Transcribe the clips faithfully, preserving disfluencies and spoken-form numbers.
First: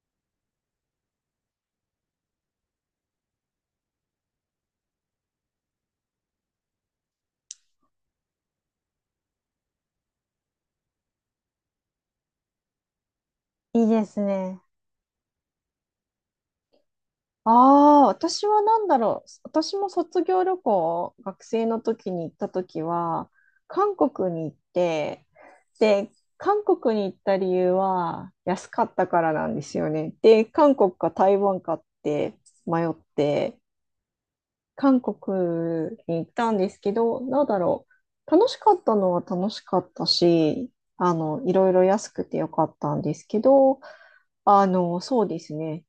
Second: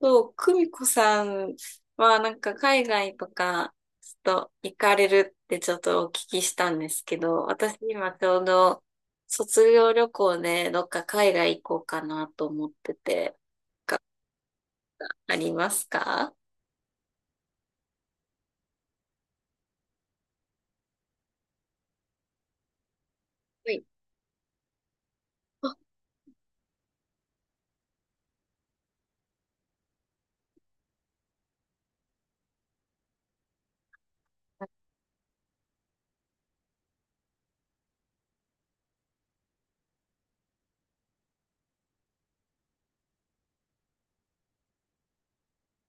そう、久美子さんはなんか海外とかちょっと行かれるってちょっとお聞きしたんですけど、私今ちょうど卒業旅行でどっか海外行こうかなと思ってて、いいですね。ありますか？ああ、私は何だろう。私も卒業旅行、学生の時に行った時は、はい。韓国に行って、で、韓国に行った理由は安かったからなんですよね。で、韓国か台湾かって迷って、韓国に行ったんですけど、なんだろう。楽しかったのは楽しかったし、あの、いろいろ安くてよかったんですけど、あの、そうですね。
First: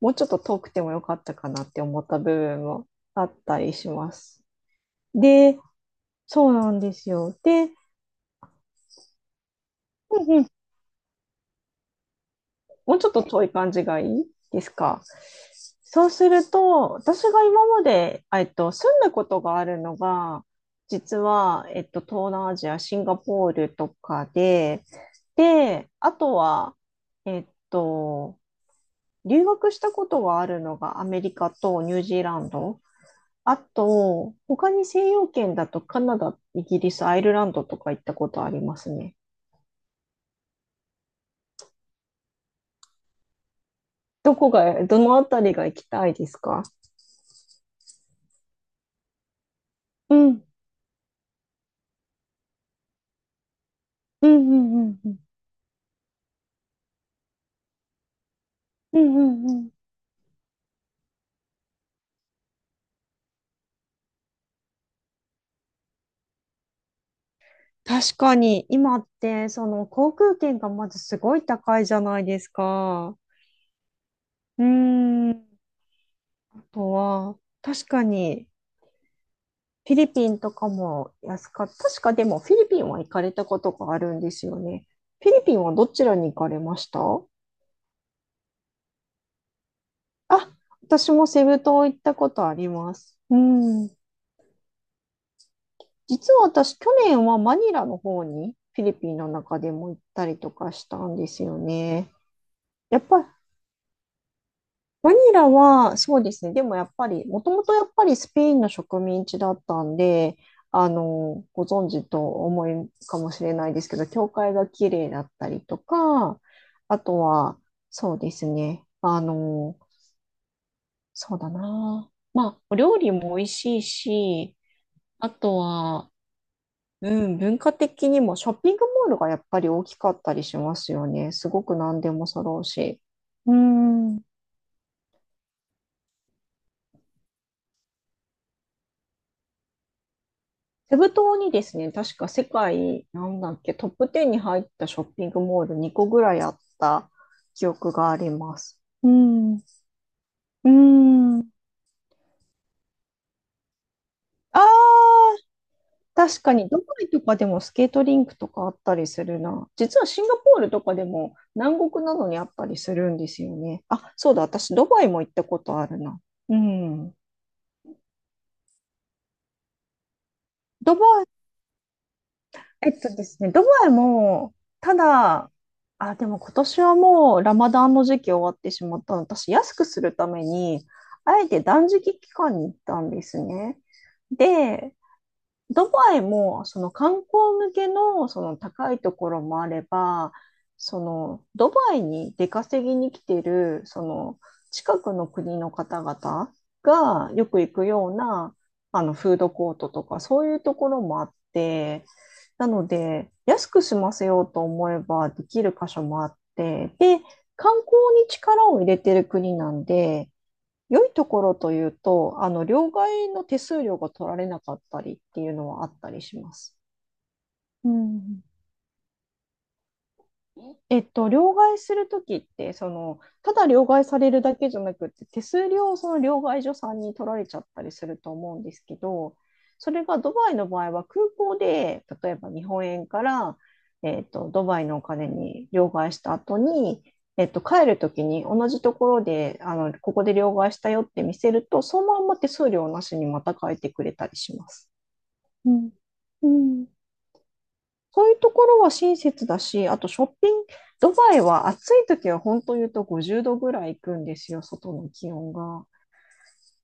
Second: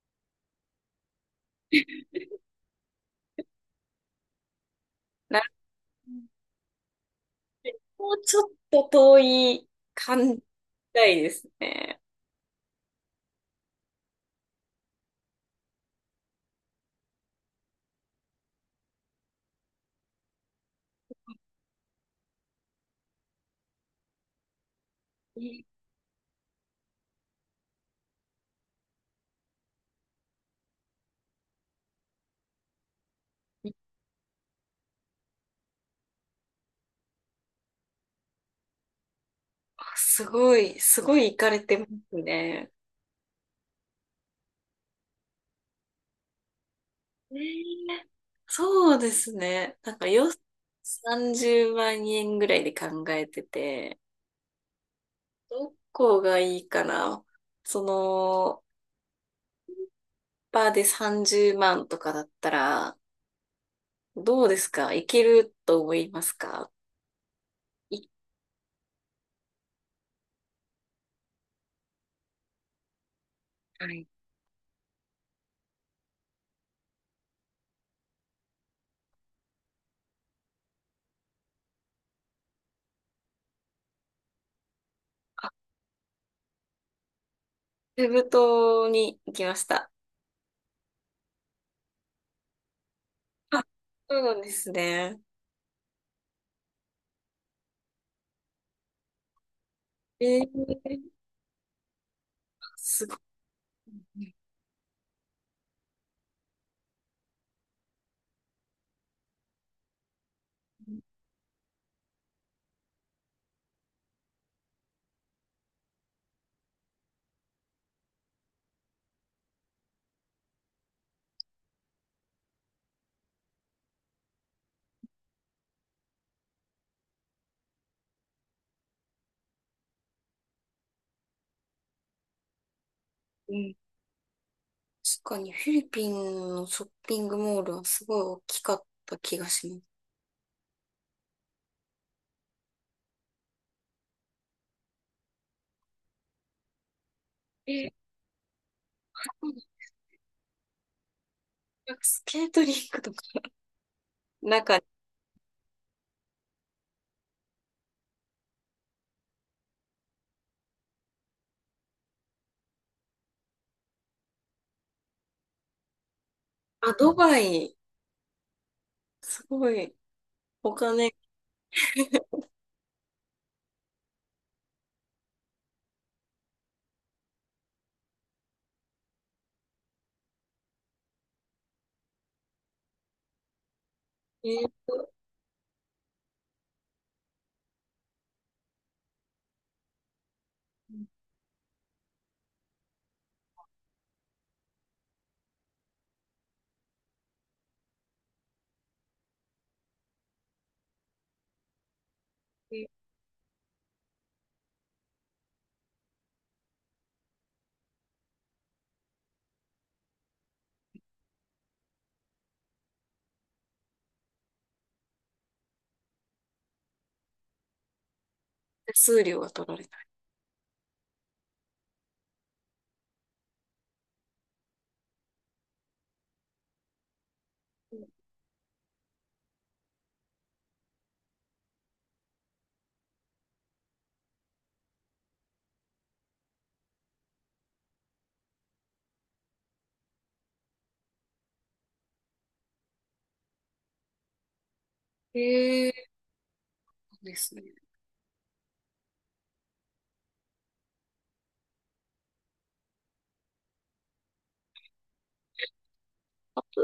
もうちょっと遠くてもよかったかなって思った部分もあったりします。なで、そうなんですよ。で、もうちょっと遠い感じたいですね。もうちょっと遠い感じがいいですか？そうすると、私が今まで、えっと、住んだことがあるのが、実は、えっと、東南アジア、シンガポールとかで、いで、あとは、えっと、留学したことがあるのがアメリカとニュージーランド。あと、他に西洋圏だとカナダ、イギリス、アイルランドとか行ったことありますね。あすごい、すごい行かれてますね。どこが、どのあたりが行きたいですか？ねえ、そうですね。なんかうよ、ん、さんじゅうまんえん円ぐらいで考えてて、うん、うん、うん。うんどこがいいかな。その、うんうんうん。バーでさんじゅうまんとかだったら、どうですか？いけると思いますか？い、確かに、今って、その航空券がまずすごい高いじゃないですか。はい。うーん。あとは、確かに、フィリピンとかも安かった。確かでも、フィリピンは行かれたことがあるんですよね。フィリあ、ピンはどちらに行かれました？セブ島に行きました。あ、私もセブ島行ったことあります。うあ、ん。そうなんですね。実は私、去年はマニラの方に、フィリピンの中でも行っえたりとかしたー、んですよね。やっすごい。ぱバニラは、そうですね。でもやっぱり、もともとやっぱりスペインの植民地だったんで、あの、ご存知と思いかもしれないですけど、教会が綺麗だったりとか、あとは、そうですね。あの、そうだな。まあ、お料理も美味しいし、あとは、うん、文化的にもショッピングモールがやっぱり大きかったりしますよね。すごく何でも揃うし。ううん、ん。確かにフィリピンのショッピングモールはすごい大きかった気がします。セブ島にですね、確か世界、なんだっけ、トップテンに入ったショッピングモールにこぐらいあった記え憶があります。うん。ーうん。あスケートリンクとか。なあ、んか、確かに、ドバイとかでもスケートリンクとかあったりするな。実はシンガポールとかでも南国などにあったりするんですよね。あ、そうだ、私、ドバイも行ったことあるな。うあ、ドん。バイ、すごい、おドバ金、えイ、えっとですね、ドバイも、ただ、あ、でも今年はもうラマダンの時期終わってしまったの。私、安くするために、あえて断食期間に行ったんですね。ーで、と、ドバイも、その観光向けの、その高いところもあれば、その、ドバイに出稼ぎに来てる、その、近くの国の方々がよく行くような、あの、フードコートとか、そういうところもあって、なえので、安く済ませようと思えばできる箇所もあって、で、観光に力を入れてる国なんで、良いところというと、あの、両替の手数料が取られなかったりっていうのはあったりします。うん。手数料が取られなえっと、両替するときって、その、ただ両替されるだけじゃなくって、手数料をその両替所さんに取られちゃったりい。すると思うんですけど、それがドバイの場合は空港で、例えば日本円から、えっと、ドバイのお金に両替した後に、えっと、帰るときに同じところで、あの、ここで両替したよって見せると、そのまんま手数料なしにまた帰ってくれたりします。うん。ええうん。ー、ですね。そういうところは親切だし、あとショッピング、ドバイは暑い時は本当言うとごじゅうどぐらい行くんですよ、外の気温が。暑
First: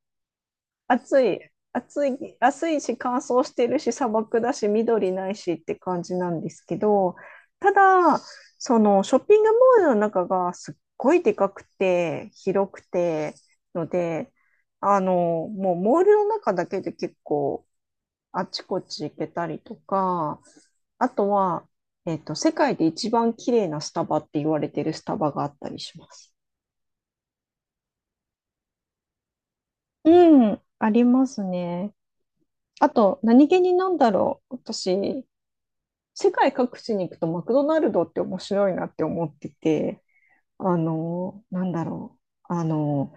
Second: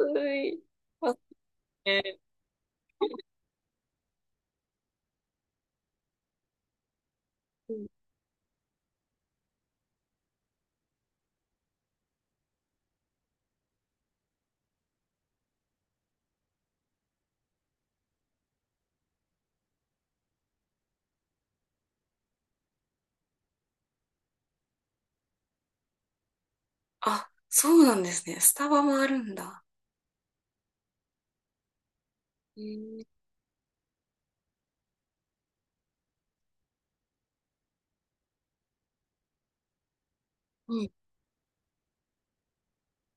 い。あ、暑い、え暑ーい、暑いし乾燥してるし砂漠だし緑ないしって感じなんですけど、ただ、そのショッピングモールの中がすっごいでかくて広くてので、あの、もうモールの中だけで結構あちこち行けたりとか、あとは、えっと、世界で一番綺麗なスタバって言われてるスタバがあったりします。あ、そうなんですね。スタバもあるんだ。うん、ありますね。えあー、と、何気になんだろう。私、世界各地に行くとマクドナルドって面白いなって思ってて、うあん。の、なんだろう。あの、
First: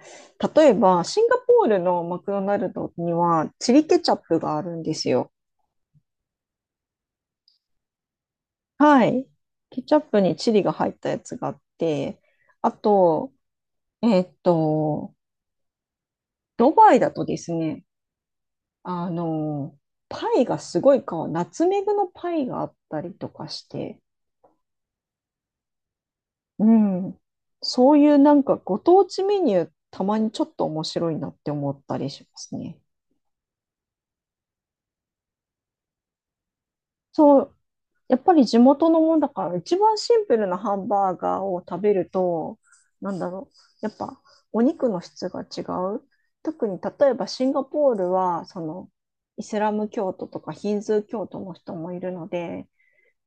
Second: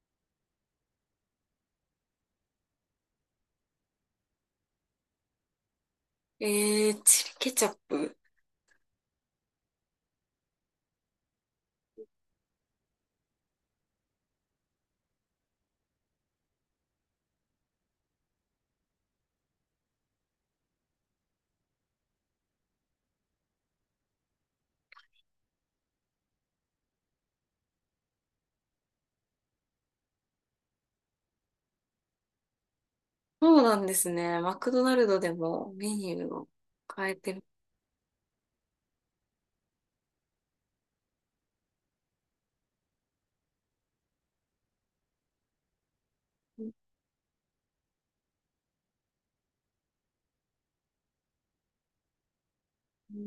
例えば、シンガポールのマクドナルドにはチリケチャップがあるんですよ。えー、チリケチャップ。はい。ケチャップにチリが入ったやつがあって、あと、えっと、ドバイだとですね、あの、パイがすごいか、ナツメグのパイがあったりとかして、うん、そういうなんかご当地メニュー、たまにちょっと面白いなって思ったりしますね。そうなんですね。マクドナルドでもメニューを変えてそる。う、やっぱり地元のもんだから、一番シンプルなハンバーガーを食べると、なんだろう、やっぱお肉の質が違う。特うに例えばシンガポールは、そのイスラム教徒とかヒンズー教徒の人もいるので、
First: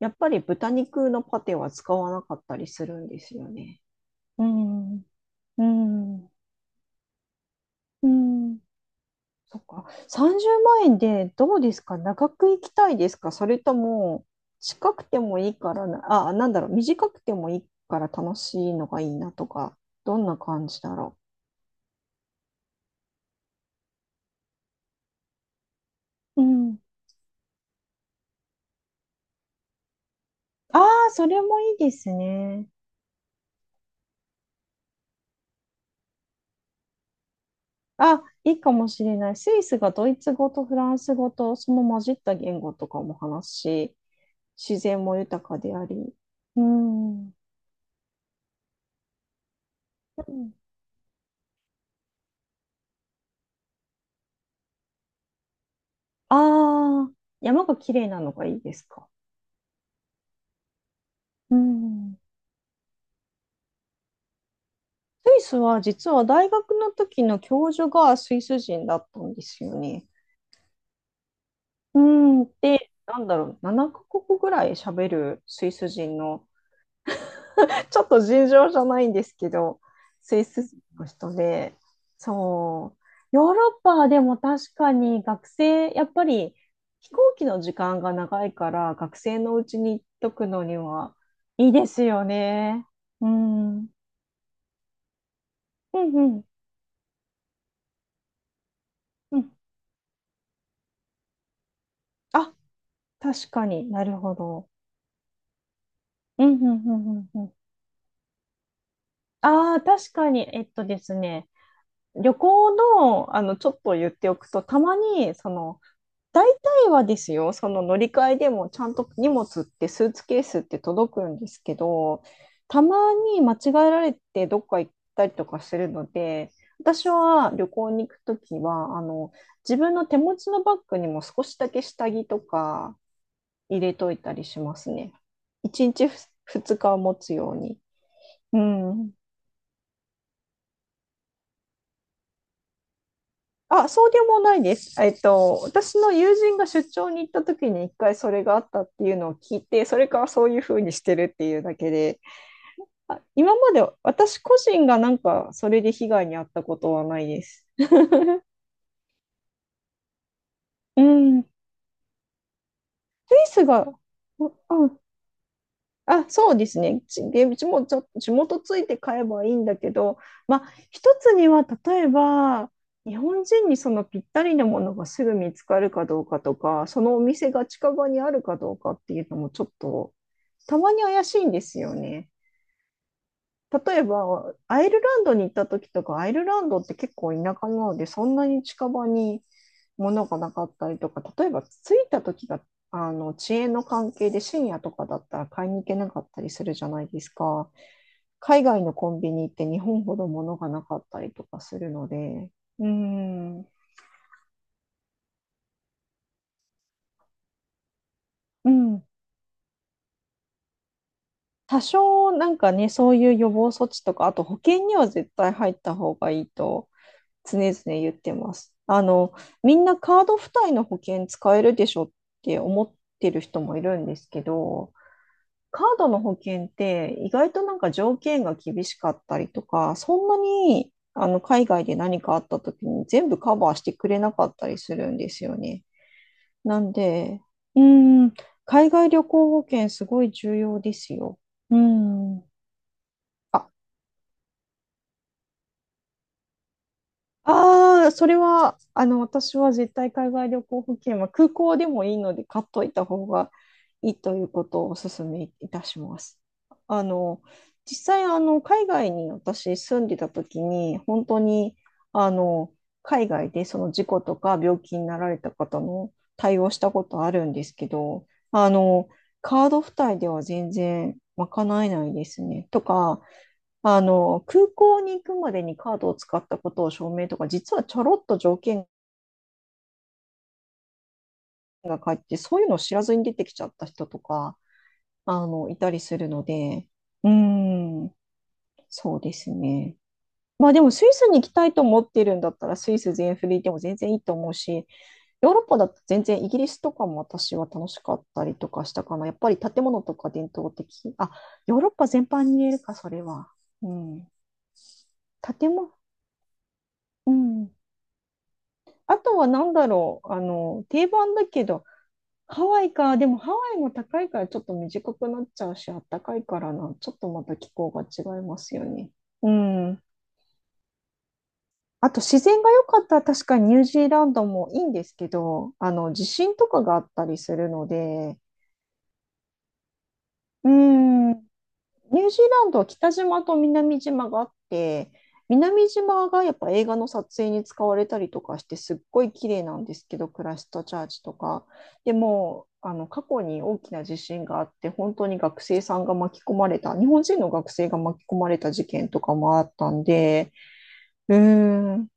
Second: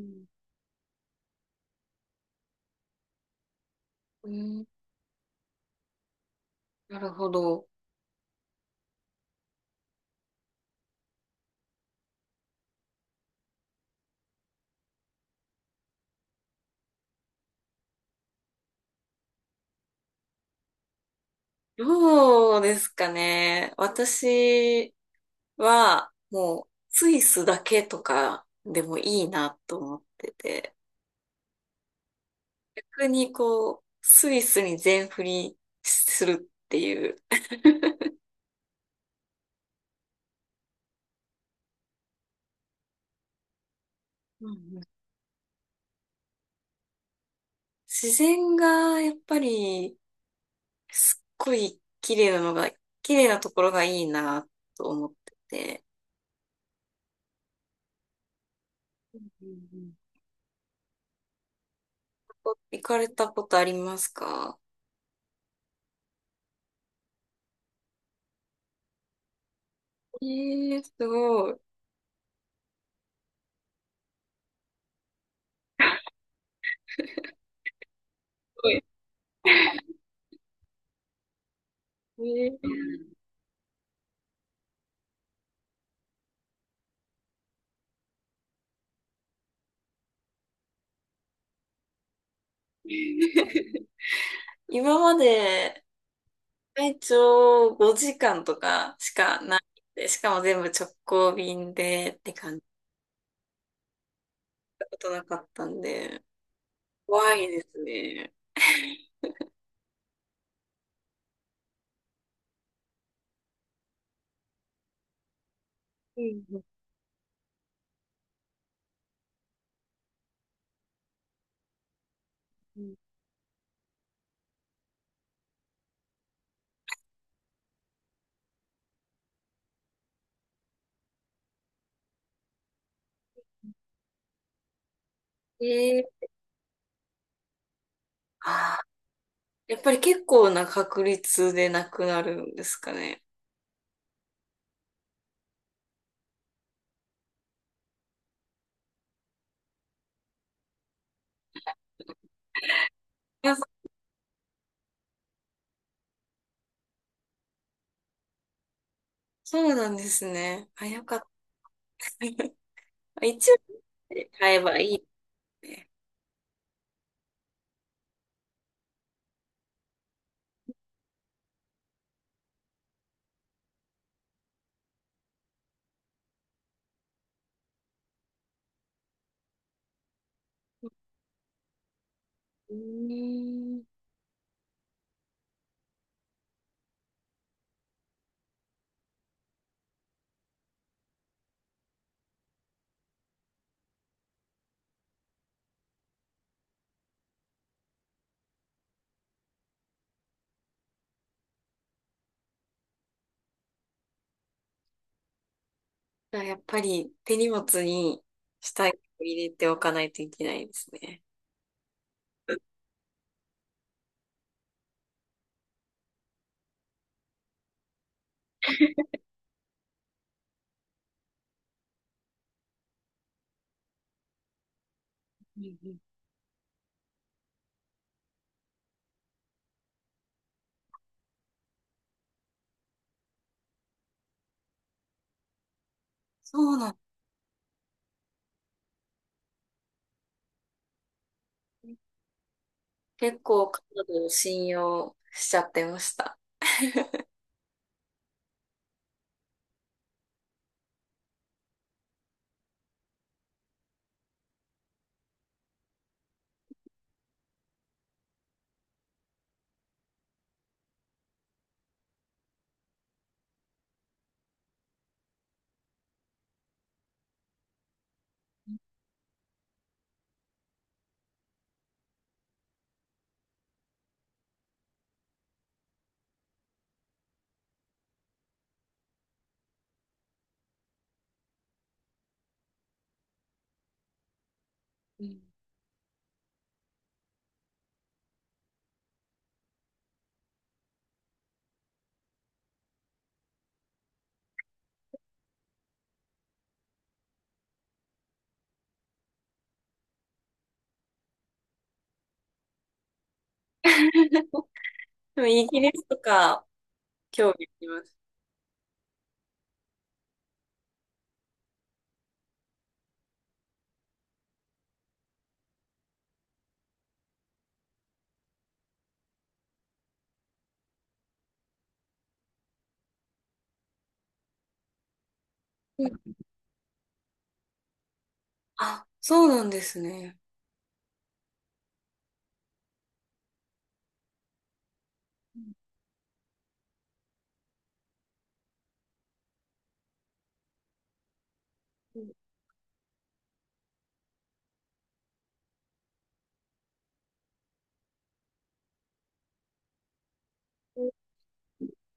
やっぱり豚肉のパテは使わなかったりするんですよね。ううん、ん、うん、なるほど。うん。そっか。さんじゅうまん円でどうですか？長く行きたいですか？それとも、近くてもいいからな、あ、なんだろう、短くてもいいから楽しいのがいいなとか、どんな感じだろどうですかね。私は、う。うもう、ん。スイスだけとかでもいいなと思ってて、ああ、それもいいですね。逆にこう、スイスに全振りするっていう、あ、いいかもしれない。スイスがドイツ語とフランス語と、その混じった言語とかも話すし、うん、う自ん、然も豊かであり。うん。自然がやっぱり、すっごい綺麗なのが、綺麗なところがいいなと思ってて、ああー、山が綺麗なのがいいですか？うん、うん、うん。お行かれたことありますか？スイスは実は大学の時の教授がスイス人だったんですよね。えー、すごい。すうん、で、なんだろう、ななかこくカ国ぐらい喋るスイス人の、ちょっと尋ご常じいゃないんですけど、スイス人の人で、えー そう、ヨーロッパはでも確かに学生、やっぱり飛行機の時間が長いから学生のうちに行っとくのにはいいですよね。うん。うん 今までうん。最長ごじかんとかしうかん。ないんで、しかも全部直行便でってあ、感じ確かになるほど。たことなかったんで、うんうんうんうん怖ういん。ですね。ああ、確かに、えっとですね、旅行の、あの、ちょっと言っておくと、たまに、その、うん、大うん、体はですよ、その乗り換えでも、ちゃんと荷物って、スーツケースって届くんですけど、うたん。まに間違えられて、どっか行ったりとかするので、私は旅行に行くときは、あの、自分の手持ちのバッグにも少しだけ下着とか入れといたりしますね。1え日ー、ふつかは持つように。うあん。ー、やっぱり結構な確率でなくなるんですかね。あ、そうでもないです。えっと、私の友人が出張に行った時に一回それがあったっていうのを聞いて、それからそういうふうにしてるっていうだけで、あ、今まあ、で私個人がなんかそれで被害に遭ったことはないです。そうなんですね。あ、うよかった。ん、スイ 一応、スが、ね、う買えばういん、いね。あ、そうですね。ち、で、うちもちょ、地元ついて買えばいいんだけど、まあ、一つには、例えば、日本人にそのぴったりなものがすぐ見つかるかどうかとか、そのお店が近場にあるかどうかっていうのもちょっと、たまに怪しいんですよね。うーん。例えば、アイルランドに行った時とか、アイルランドって結構田舎なので、そんなに近場にものがなかったりとか、例えば着いた時が、あの、遅延の関係で深夜とかだったら買いに行けなかったりするじゃないですか。海外のコンビニって日本ほど物がなかったりとかするので、うーん、じゃあ、やっぱり手荷物にう下着ん。を入れておかないといけないですね。多少なんかね、そういう予防措置とか、あと保険には絶対入った方がいいと常々言ってます。あの、みんなカード付帯の保険使えるでしょって思ってる人もいるんですけど、うん、カうん、ードの保険って意外となんか条件が厳しかったりとか、そんなにあの海外で何かあった時に全部カバーしてくれなかったりするんですよね。そうななんんだ。で、うーん、海外旅行保険すごい重要ですよ。うん。結構あ、カナダを信用しちゃってました。ああ、それは、あの、私は絶対海外旅行保険は空港でもいいので買っといた方がいいということをお勧めいたします。あの、実際、あの、海外に私住んでた時に、本当に、あの、海外でその事故とか病気になられた方の対応したことあるんですけど、あの、カード付帯では全然賄えないですね。とか、あの、空港に行くまでにカードを使ったことを証明とか、実はちょろっと条件が書いて、そういうのを知らずに出てきちゃった人とか、うん。 あの、いたりするので、うーん、そうですね。まあでもスイスに行きたいと思ってるんだったらスイス全振りでも全然いいと思うし、ヨーロッパだと全然イギリスとかも私は楽しかったりとかしたかな。やっぱり建物とか伝統的。あ、ヨーロッパ全般に言えるか、それは。うん。でもイ建ギリ物、スとかう興味あん。ります。あとはなんだろう、あの、定番だけど、ハワイか、でもハワイも高いからちょっと短くなっちゃうし、あったかいからな、ちょっとまた気候が違いますよね。うん。あと自然が良かったら確かにニュージーランドもいいんですけど、あうの、地ん、震とかがあったりするので、あ、そうなんですね。うん。ニュージーランドは北島と南島があって、南島がやっぱ映画の撮影に使われたりとかしてすっごい綺麗なんですけど、クライストチャーチとか。でうん、も、あの過去に大きな地震があって、本当に学生さんが巻き込まれた、日本人の学生が巻き込まれた事件とかもあったんで、うーん、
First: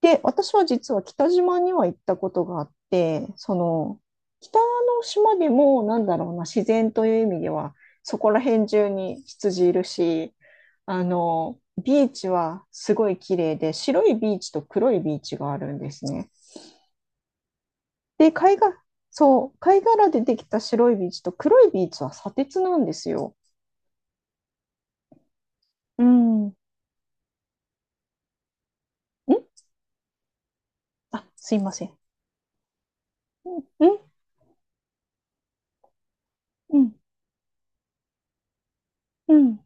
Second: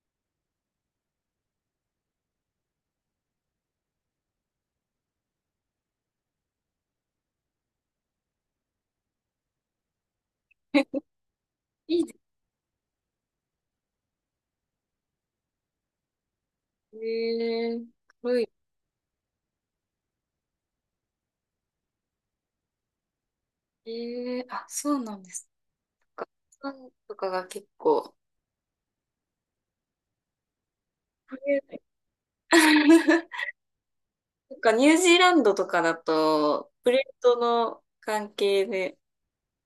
で、私は実は北島には行ったことがあって、その、北の島でも、なんだろうな、自然という意味では、そこら辺中に羊いるし、あの、いいビーでチはすごい綺麗で、白いビーチと黒いビーチがあるんですね。すね。で、軽い。貝が、そう、貝殻でできた白いビーチと黒いビーチは砂鉄なんですよ。えー、あ、そうなんですうか。ん。んフンとかが結構、あ、プすレいません。んート。 なんかニュージーランドとかだと、うプん。レートの関係で、うん。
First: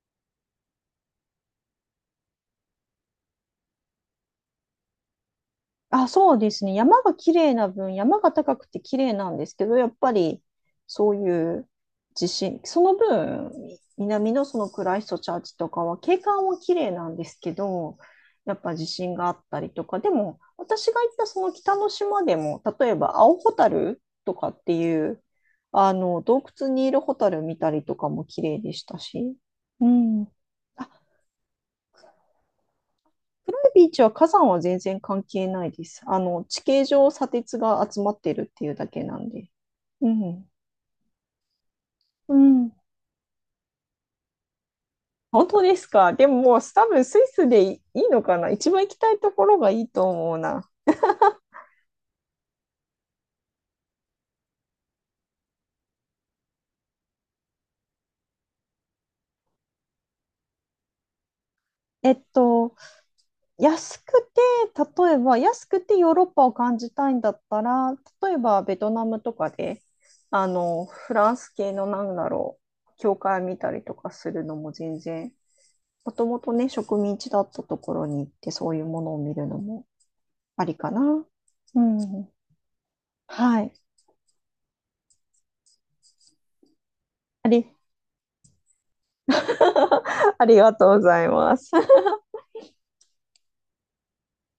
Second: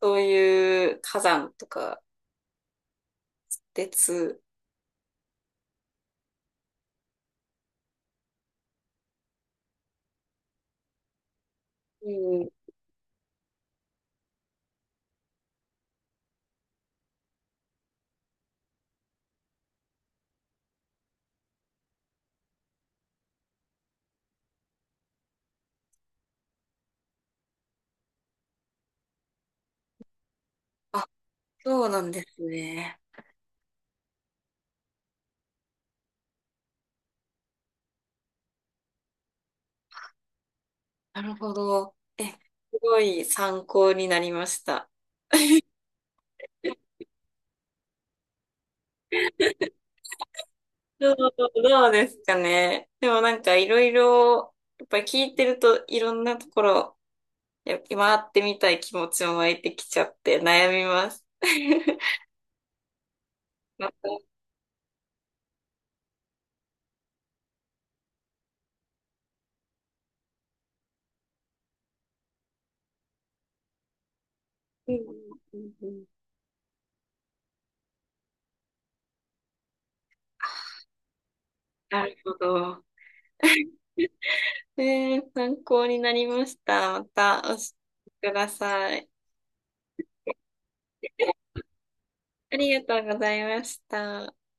そういう火山とか、鉄。あ、そうですね。山が綺麗な分、山が高くて綺麗なんですけど、やっぱりそういうう地ん。震、その分、南のそのクライストチャーチとかは景観は綺麗なんですけど、やっぱ地震があったりとか、でも私が行ったその北の島でも、例えば青ホタルとかっていう、あの洞窟にいるホタル見たりとかも綺麗でしたし、うん。あ、あ、そうなんですね。暗いビーチは火山は全然関係ないです。あの、地形上砂鉄が集まってるっていうだけなんで。うん。なるほど。え、うすん。ごい参考になりました。本当ですか。でももう多分スイスでいいいのかな。一番行きたいところがいいと思うな。どう、どうですかね。でもなんかいろいろ、やっぱり聞いてるといろんなところ、やっぱ回ってみたい気持ちも湧いてきちゃって悩みます。え っと、ま安た、くて、例えば安くてヨーロッパを感じたいんだったら、例えばベトナムとかで、あの、フランス系のなんだろう、教会見たりとかするのもうん、う全ん、然うん、うん、もともとね、植民地だったところに行って、そういうものを見るのもありかな。うなるん。ほど。はい。えー、参考になりました。またあ教り、えてください。ありがとうござい ます。ありがとうございました。